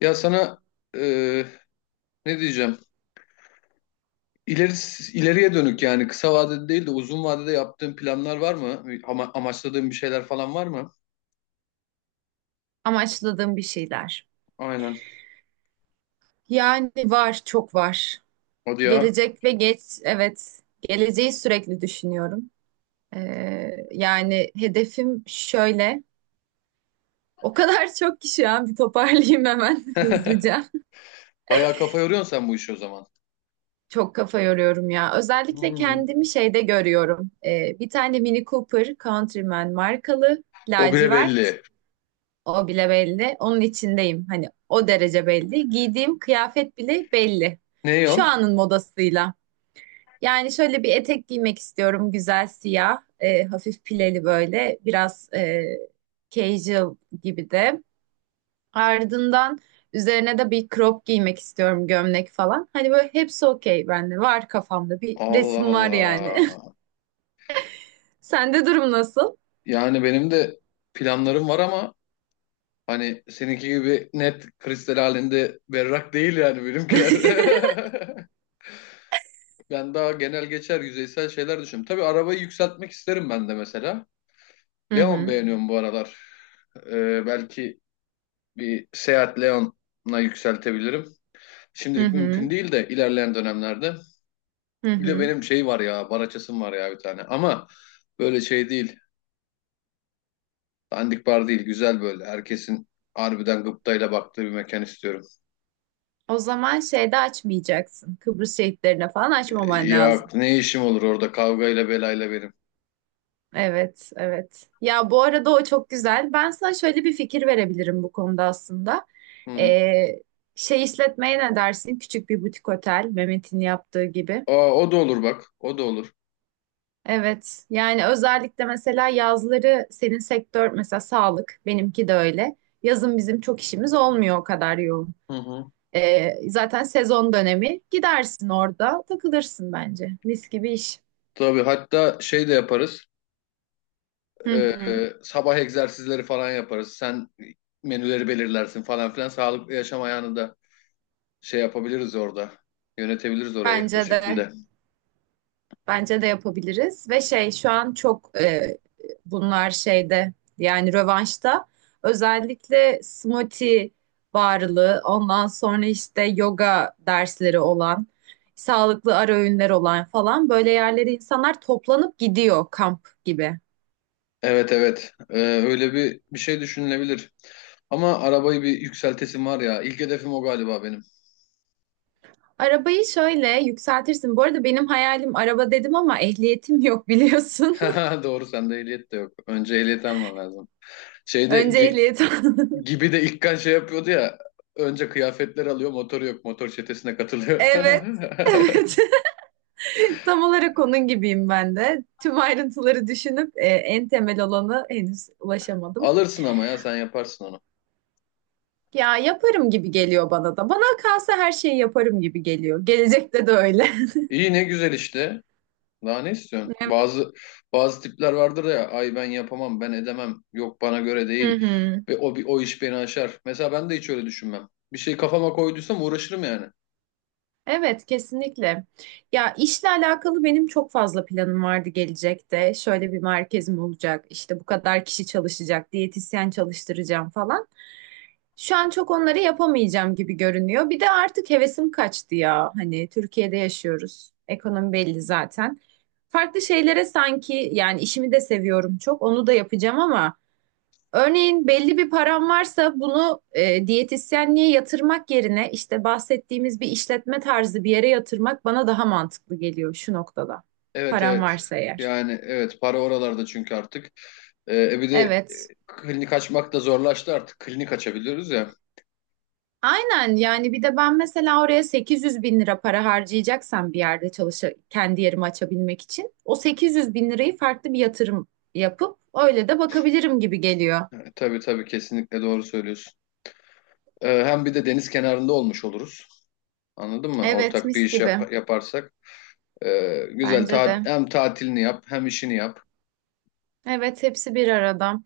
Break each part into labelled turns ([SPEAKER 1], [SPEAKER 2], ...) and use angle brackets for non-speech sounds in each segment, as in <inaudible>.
[SPEAKER 1] Ya sana e, ne diyeceğim? İleri, ileriye dönük yani kısa vadede değil de uzun vadede yaptığın planlar var mı? Amaçladığın bir şeyler falan var mı?
[SPEAKER 2] Amaçladığım bir şeyler.
[SPEAKER 1] Aynen.
[SPEAKER 2] Yani var, çok var.
[SPEAKER 1] Hadi ya.
[SPEAKER 2] Gelecek ve geç, evet. Geleceği sürekli düşünüyorum. Yani hedefim şöyle. O kadar <laughs> çok ki şu an bir toparlayayım hemen <laughs> hızlıca.
[SPEAKER 1] Bayağı kafa yoruyorsun sen bu işi o zaman.
[SPEAKER 2] Çok kafa yoruyorum ya. Özellikle
[SPEAKER 1] Hmm.
[SPEAKER 2] kendimi şeyde görüyorum. Bir tane Mini Cooper Countryman markalı,
[SPEAKER 1] O bile
[SPEAKER 2] lacivert.
[SPEAKER 1] belli.
[SPEAKER 2] O bile belli. Onun içindeyim. Hani o derece belli. Giydiğim kıyafet bile belli.
[SPEAKER 1] Ne
[SPEAKER 2] Şu
[SPEAKER 1] o?
[SPEAKER 2] anın modasıyla. Yani şöyle bir etek giymek istiyorum. Güzel siyah, hafif pileli böyle. Biraz casual gibi de. Ardından üzerine de bir crop giymek istiyorum. Gömlek falan. Hani böyle hepsi okey bende. Var kafamda bir
[SPEAKER 1] Allah
[SPEAKER 2] resim var yani.
[SPEAKER 1] Allah.
[SPEAKER 2] <laughs> Sende durum nasıl?
[SPEAKER 1] Yani benim de planlarım var ama hani seninki gibi net kristal halinde berrak değil yani benimkiler.
[SPEAKER 2] <laughs>
[SPEAKER 1] <laughs> Ben daha genel geçer yüzeysel şeyler düşünüyorum. Tabii arabayı yükseltmek isterim ben de mesela.
[SPEAKER 2] Hı
[SPEAKER 1] Leon
[SPEAKER 2] hı,
[SPEAKER 1] beğeniyorum bu aralar. Belki bir Seat Leon'a yükseltebilirim.
[SPEAKER 2] hı
[SPEAKER 1] Şimdilik mümkün
[SPEAKER 2] hı,
[SPEAKER 1] değil de ilerleyen dönemlerde.
[SPEAKER 2] hı
[SPEAKER 1] Bir de
[SPEAKER 2] hı.
[SPEAKER 1] benim şey var ya, Baraçasım var ya bir tane. Ama böyle şey değil, dandik bar değil, güzel böyle. Herkesin harbiden gıptayla baktığı bir mekan istiyorum.
[SPEAKER 2] O zaman şeyde açmayacaksın. Kıbrıs şehitlerine falan
[SPEAKER 1] Ee,
[SPEAKER 2] açmaman
[SPEAKER 1] ya
[SPEAKER 2] lazım.
[SPEAKER 1] ne işim olur orada kavgayla belayla benim.
[SPEAKER 2] Evet, evet. Ya bu arada o çok güzel. Ben sana şöyle bir fikir verebilirim bu konuda aslında.
[SPEAKER 1] Hı.
[SPEAKER 2] Ee, Şey işletmeye ne dersin? Küçük bir butik otel, Mehmet'in yaptığı gibi.
[SPEAKER 1] Aa, o da olur bak, o da olur.
[SPEAKER 2] Evet, yani özellikle mesela yazları senin sektör mesela sağlık, benimki de öyle. Yazın bizim çok işimiz olmuyor o kadar yoğun.
[SPEAKER 1] Hı hı.
[SPEAKER 2] Zaten sezon dönemi gidersin orada takılırsın bence. Mis gibi iş.
[SPEAKER 1] Tabii hatta şey de yaparız.
[SPEAKER 2] Hı
[SPEAKER 1] Ee,
[SPEAKER 2] hı,
[SPEAKER 1] sabah egzersizleri falan yaparız. Sen menüleri belirlersin falan filan. Sağlıklı yaşam ayağını da şey yapabiliriz orada. Yönetebiliriz orayı o
[SPEAKER 2] bence de.
[SPEAKER 1] şekilde.
[SPEAKER 2] Bence de yapabiliriz ve şey şu an çok bunlar şeyde yani rövanşta özellikle smoothie varlığı ondan sonra işte yoga dersleri olan sağlıklı ara öğünler olan falan böyle yerlere insanlar toplanıp gidiyor kamp gibi.
[SPEAKER 1] Evet, evet. Öyle bir şey düşünülebilir. Ama arabayı bir yükseltesim var ya. İlk hedefim o galiba benim.
[SPEAKER 2] Arabayı şöyle yükseltirsin. Bu arada benim hayalim araba dedim ama ehliyetim yok biliyorsun.
[SPEAKER 1] <laughs> Doğru sende ehliyet de yok. Önce ehliyet alman lazım.
[SPEAKER 2] <laughs>
[SPEAKER 1] Şeyde
[SPEAKER 2] Önce
[SPEAKER 1] gi-
[SPEAKER 2] ehliyet al. <laughs>
[SPEAKER 1] gibi de İlkan şey yapıyordu ya. Önce kıyafetler alıyor, motoru yok. Motor çetesine katılıyor.
[SPEAKER 2] Evet. Evet. <laughs> Tam olarak onun gibiyim ben de. Tüm ayrıntıları düşünüp en temel olanı henüz
[SPEAKER 1] <laughs>
[SPEAKER 2] ulaşamadım.
[SPEAKER 1] Alırsın ama ya sen yaparsın onu.
[SPEAKER 2] Ya yaparım gibi geliyor bana da. Bana kalsa her şeyi yaparım gibi geliyor. Gelecekte de öyle. <laughs>
[SPEAKER 1] İyi ne güzel işte. Daha ne istiyorsun?
[SPEAKER 2] Evet.
[SPEAKER 1] Bazı tipler vardır ya ay ben yapamam ben edemem yok bana göre
[SPEAKER 2] Hı
[SPEAKER 1] değil
[SPEAKER 2] hı.
[SPEAKER 1] ve o bir o iş beni aşar. Mesela ben de hiç öyle düşünmem. Bir şey kafama koyduysam uğraşırım yani.
[SPEAKER 2] Evet, kesinlikle. Ya işle alakalı benim çok fazla planım vardı gelecekte. Şöyle bir merkezim olacak, işte bu kadar kişi çalışacak, diyetisyen çalıştıracağım falan. Şu an çok onları yapamayacağım gibi görünüyor. Bir de artık hevesim kaçtı ya. Hani Türkiye'de yaşıyoruz. Ekonomi belli zaten. Farklı şeylere sanki yani işimi de seviyorum çok. Onu da yapacağım ama örneğin belli bir param varsa bunu diyetisyenliğe yatırmak yerine işte bahsettiğimiz bir işletme tarzı bir yere yatırmak bana daha mantıklı geliyor şu noktada.
[SPEAKER 1] Evet,
[SPEAKER 2] Param
[SPEAKER 1] evet,
[SPEAKER 2] varsa eğer.
[SPEAKER 1] yani evet para oralarda çünkü artık. Bir de
[SPEAKER 2] Evet.
[SPEAKER 1] klinik açmak da zorlaştı artık klinik açabiliyoruz ya.
[SPEAKER 2] Aynen yani bir de ben mesela oraya 800 bin lira para harcayacaksam bir yerde çalışa kendi yerimi açabilmek için o 800 bin lirayı farklı bir yatırım yapıp öyle de bakabilirim gibi geliyor.
[SPEAKER 1] Yani, tabii tabii kesinlikle doğru söylüyorsun. Hem bir de deniz kenarında olmuş oluruz. Anladın mı?
[SPEAKER 2] Evet
[SPEAKER 1] Ortak bir
[SPEAKER 2] mis
[SPEAKER 1] iş
[SPEAKER 2] gibi
[SPEAKER 1] yaparsak. Güzel
[SPEAKER 2] bence de.
[SPEAKER 1] hem tatilini yap hem işini yap.
[SPEAKER 2] Evet hepsi bir arada.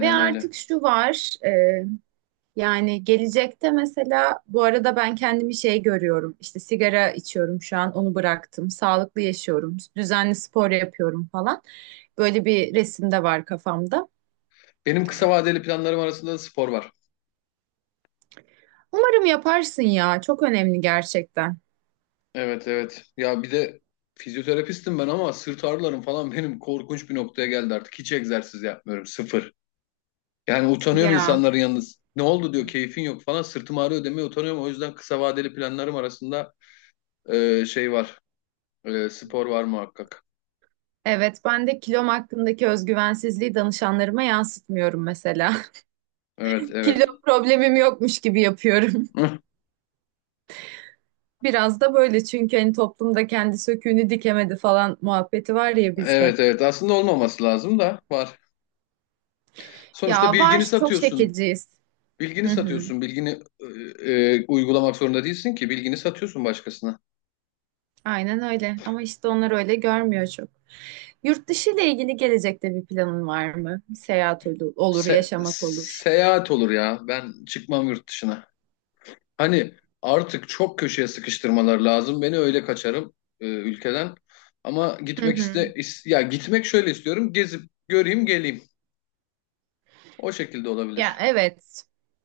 [SPEAKER 2] Ve
[SPEAKER 1] öyle.
[SPEAKER 2] artık şu var, yani gelecekte mesela bu arada ben kendimi şey görüyorum. İşte sigara içiyorum şu an onu bıraktım. Sağlıklı yaşıyorum. Düzenli spor yapıyorum falan. Böyle bir resim de var kafamda.
[SPEAKER 1] Benim kısa vadeli planlarım arasında da spor var.
[SPEAKER 2] Umarım yaparsın ya. Çok önemli gerçekten.
[SPEAKER 1] Evet, evet. Ya bir de fizyoterapistim ben ama sırt ağrılarım falan benim korkunç bir noktaya geldi artık. Hiç egzersiz yapmıyorum. Sıfır. Yani utanıyorum
[SPEAKER 2] Ya.
[SPEAKER 1] insanların yalnız. Ne oldu diyor keyfin yok falan. Sırtım ağrıyor demeye utanıyorum. O yüzden kısa vadeli planlarım arasında şey var. Spor var muhakkak.
[SPEAKER 2] Evet, ben de kilom hakkındaki özgüvensizliği danışanlarıma yansıtmıyorum mesela.
[SPEAKER 1] Evet,
[SPEAKER 2] <laughs>
[SPEAKER 1] evet.
[SPEAKER 2] Kilo problemim yokmuş gibi yapıyorum.
[SPEAKER 1] Hıh.
[SPEAKER 2] Biraz da böyle çünkü hani toplumda kendi söküğünü dikemedi falan muhabbeti var ya bizde.
[SPEAKER 1] Evet, evet. Aslında olmaması lazım da var. Sonuçta
[SPEAKER 2] Ya var
[SPEAKER 1] bilgini
[SPEAKER 2] çok
[SPEAKER 1] satıyorsun.
[SPEAKER 2] şekilciyiz.
[SPEAKER 1] Bilgini
[SPEAKER 2] Hı hı.
[SPEAKER 1] satıyorsun, bilgini uygulamak zorunda değilsin ki. Bilgini satıyorsun başkasına.
[SPEAKER 2] Aynen öyle ama işte onlar öyle görmüyor çok. Yurt dışı ile ilgili gelecekte bir planın var mı? Seyahat olur,
[SPEAKER 1] Se-
[SPEAKER 2] yaşamak olur.
[SPEAKER 1] seyahat olur ya. Ben çıkmam yurt dışına. Hani artık çok köşeye sıkıştırmalar lazım. Beni öyle kaçarım ülkeden. Ama
[SPEAKER 2] Hı hı.
[SPEAKER 1] ya gitmek şöyle istiyorum. Gezip göreyim, geleyim. O şekilde
[SPEAKER 2] Ya
[SPEAKER 1] olabilir.
[SPEAKER 2] evet.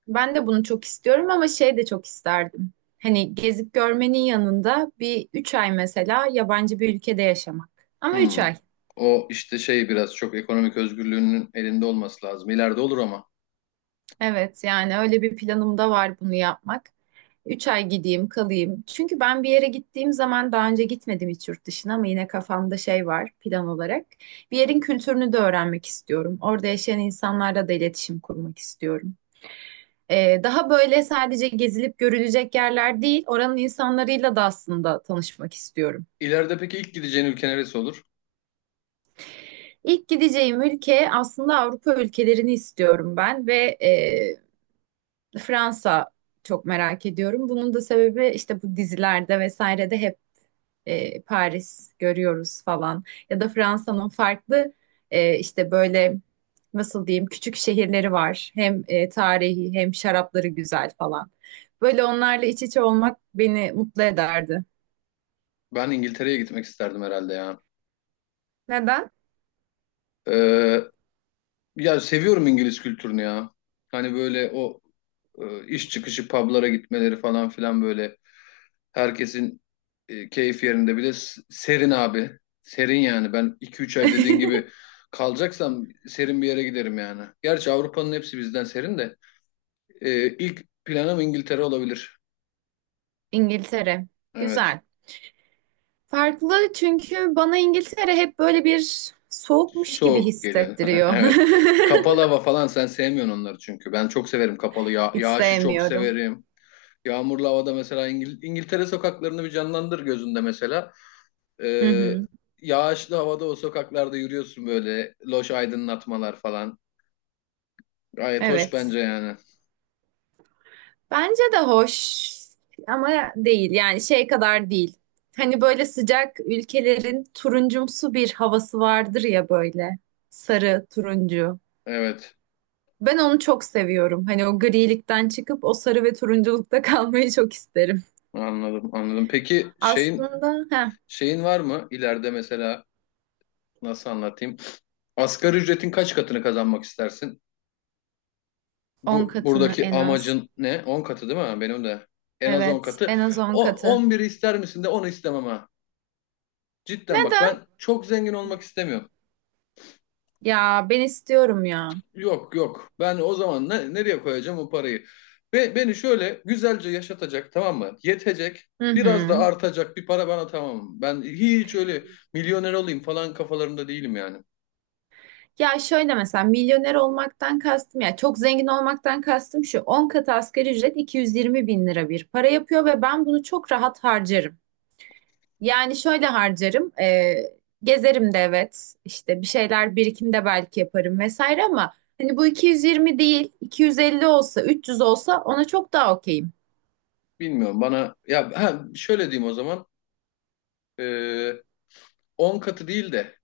[SPEAKER 2] Ben de bunu çok istiyorum ama şey de çok isterdim. Hani gezip görmenin yanında bir 3 ay mesela yabancı bir ülkede yaşamak. Ama üç
[SPEAKER 1] Hmm.
[SPEAKER 2] ay.
[SPEAKER 1] O işte şey biraz çok ekonomik özgürlüğünün elinde olması lazım. İleride olur ama.
[SPEAKER 2] Evet yani öyle bir planım da var bunu yapmak. 3 ay gideyim kalayım. Çünkü ben bir yere gittiğim zaman daha önce gitmedim hiç yurt dışına ama yine kafamda şey var plan olarak. Bir yerin kültürünü de öğrenmek istiyorum. Orada yaşayan insanlarla da iletişim kurmak istiyorum. Daha böyle sadece gezilip görülecek yerler değil, oranın insanlarıyla da aslında tanışmak istiyorum.
[SPEAKER 1] İleride peki ilk gideceğin ülke neresi olur?
[SPEAKER 2] İlk gideceğim ülke aslında Avrupa ülkelerini istiyorum ben ve e, Fransa çok merak ediyorum. Bunun da sebebi işte bu dizilerde vesairede hep Paris görüyoruz falan. Ya da Fransa'nın farklı işte böyle nasıl diyeyim küçük şehirleri var. Hem tarihi hem şarapları güzel falan. Böyle onlarla iç içe olmak beni mutlu ederdi.
[SPEAKER 1] Ben İngiltere'ye gitmek isterdim herhalde ya.
[SPEAKER 2] Neden?
[SPEAKER 1] Ee, Ya seviyorum İngiliz kültürünü ya. Hani böyle o iş çıkışı publara gitmeleri falan filan böyle herkesin keyif yerinde. Bir de serin abi. Serin yani. Ben 2-3 ay dediğin
[SPEAKER 2] <laughs>
[SPEAKER 1] gibi kalacaksam serin bir yere giderim yani. Gerçi Avrupa'nın hepsi bizden serin de. E, ilk planım İngiltere olabilir.
[SPEAKER 2] İngiltere.
[SPEAKER 1] Evet.
[SPEAKER 2] Güzel. Farklı çünkü bana İngiltere hep böyle bir soğukmuş gibi
[SPEAKER 1] Soğuk geliyor. <laughs>
[SPEAKER 2] hissettiriyor.
[SPEAKER 1] Evet. Kapalı
[SPEAKER 2] <laughs>
[SPEAKER 1] hava falan sen sevmiyorsun onları çünkü. Ben çok severim kapalı. Ya
[SPEAKER 2] Hiç
[SPEAKER 1] yağışı çok
[SPEAKER 2] sevmiyorum.
[SPEAKER 1] severim. Yağmurlu havada mesela İngiltere sokaklarını bir canlandır gözünde mesela.
[SPEAKER 2] Hı
[SPEAKER 1] Ee,
[SPEAKER 2] hı.
[SPEAKER 1] yağışlı havada o sokaklarda yürüyorsun böyle. Loş aydınlatmalar falan. Gayet hoş bence
[SPEAKER 2] Evet.
[SPEAKER 1] yani.
[SPEAKER 2] Bence de hoş ama değil. Yani şey kadar değil. Hani böyle sıcak ülkelerin turuncumsu bir havası vardır ya böyle. Sarı, turuncu.
[SPEAKER 1] Evet.
[SPEAKER 2] Ben onu çok seviyorum. Hani o grilikten çıkıp o sarı ve turunculukta <laughs> kalmayı çok isterim.
[SPEAKER 1] Anladım, anladım. Peki şeyin
[SPEAKER 2] Aslında
[SPEAKER 1] şeyin var mı ileride mesela nasıl anlatayım? Asgari ücretin kaç katını kazanmak istersin?
[SPEAKER 2] on
[SPEAKER 1] Bu
[SPEAKER 2] katını
[SPEAKER 1] buradaki
[SPEAKER 2] en az.
[SPEAKER 1] amacın ne? 10 katı değil mi? Benim de en az on
[SPEAKER 2] Evet,
[SPEAKER 1] katı.
[SPEAKER 2] en az 10
[SPEAKER 1] O
[SPEAKER 2] katı.
[SPEAKER 1] 11'i ister misin de onu istemem ha. Cidden bak
[SPEAKER 2] Neden?
[SPEAKER 1] ben çok zengin olmak istemiyorum.
[SPEAKER 2] Ya ben istiyorum ya.
[SPEAKER 1] Yok, yok. Ben o zaman ne, nereye koyacağım o parayı? Ve beni şöyle güzelce yaşatacak tamam mı? Yetecek.
[SPEAKER 2] Hı
[SPEAKER 1] Biraz da
[SPEAKER 2] hı.
[SPEAKER 1] artacak bir para bana tamam. Ben hiç öyle milyoner olayım falan kafalarında değilim yani.
[SPEAKER 2] Ya şöyle mesela milyoner olmaktan kastım ya çok zengin olmaktan kastım şu 10 katı asgari ücret 220 bin lira bir para yapıyor ve ben bunu çok rahat harcarım. Yani şöyle harcarım gezerim de evet işte bir şeyler birikim de belki yaparım vesaire ama hani bu 220 değil 250 olsa 300 olsa ona çok daha okeyim.
[SPEAKER 1] Bilmiyorum bana ya ha, şöyle diyeyim o zaman. Ee, 10 katı değil de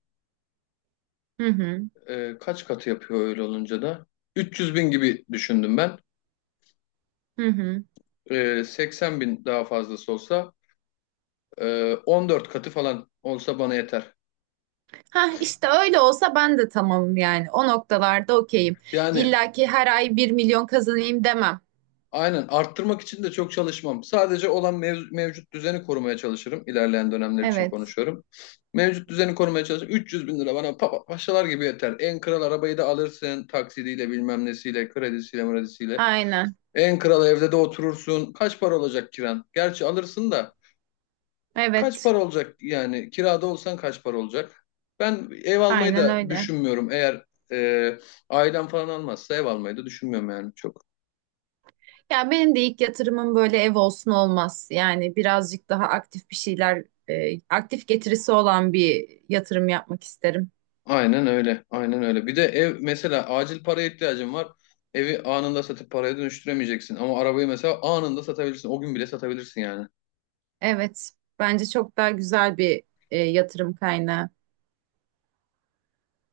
[SPEAKER 2] Hı hı
[SPEAKER 1] kaç katı yapıyor öyle olunca da? 300 bin gibi düşündüm ben.
[SPEAKER 2] hı hı.
[SPEAKER 1] 80 bin daha fazlası olsa 14 katı falan olsa bana yeter.
[SPEAKER 2] Ha işte öyle olsa ben de tamamım yani o noktalarda okeyim.
[SPEAKER 1] Yani
[SPEAKER 2] İlla ki her ay 1 milyon kazanayım demem.
[SPEAKER 1] aynen arttırmak için de çok çalışmam. Sadece olan mevcut düzeni korumaya çalışırım. İlerleyen dönemler için
[SPEAKER 2] Evet.
[SPEAKER 1] konuşuyorum. Mevcut düzeni korumaya çalışırım. 300 bin lira bana paşalar gibi yeter. En kral arabayı da alırsın taksidiyle bilmem nesiyle kredisiyle mredisiyle.
[SPEAKER 2] Aynen.
[SPEAKER 1] En kral evde de oturursun. Kaç para olacak kiran? Gerçi alırsın da kaç
[SPEAKER 2] Evet,
[SPEAKER 1] para olacak yani kirada olsan kaç para olacak? Ben ev almayı
[SPEAKER 2] aynen
[SPEAKER 1] da
[SPEAKER 2] öyle.
[SPEAKER 1] düşünmüyorum. Eğer e, ailem falan almazsa ev almayı da düşünmüyorum yani çok.
[SPEAKER 2] Ya benim de ilk yatırımım böyle ev olsun olmaz. Yani birazcık daha aktif bir şeyler, aktif getirisi olan bir yatırım yapmak isterim.
[SPEAKER 1] Aynen öyle. Aynen öyle. Bir de ev mesela acil paraya ihtiyacın var. Evi anında satıp paraya dönüştüremeyeceksin. Ama arabayı mesela anında satabilirsin. O gün bile satabilirsin yani.
[SPEAKER 2] Evet, bence çok daha güzel bir yatırım kaynağı.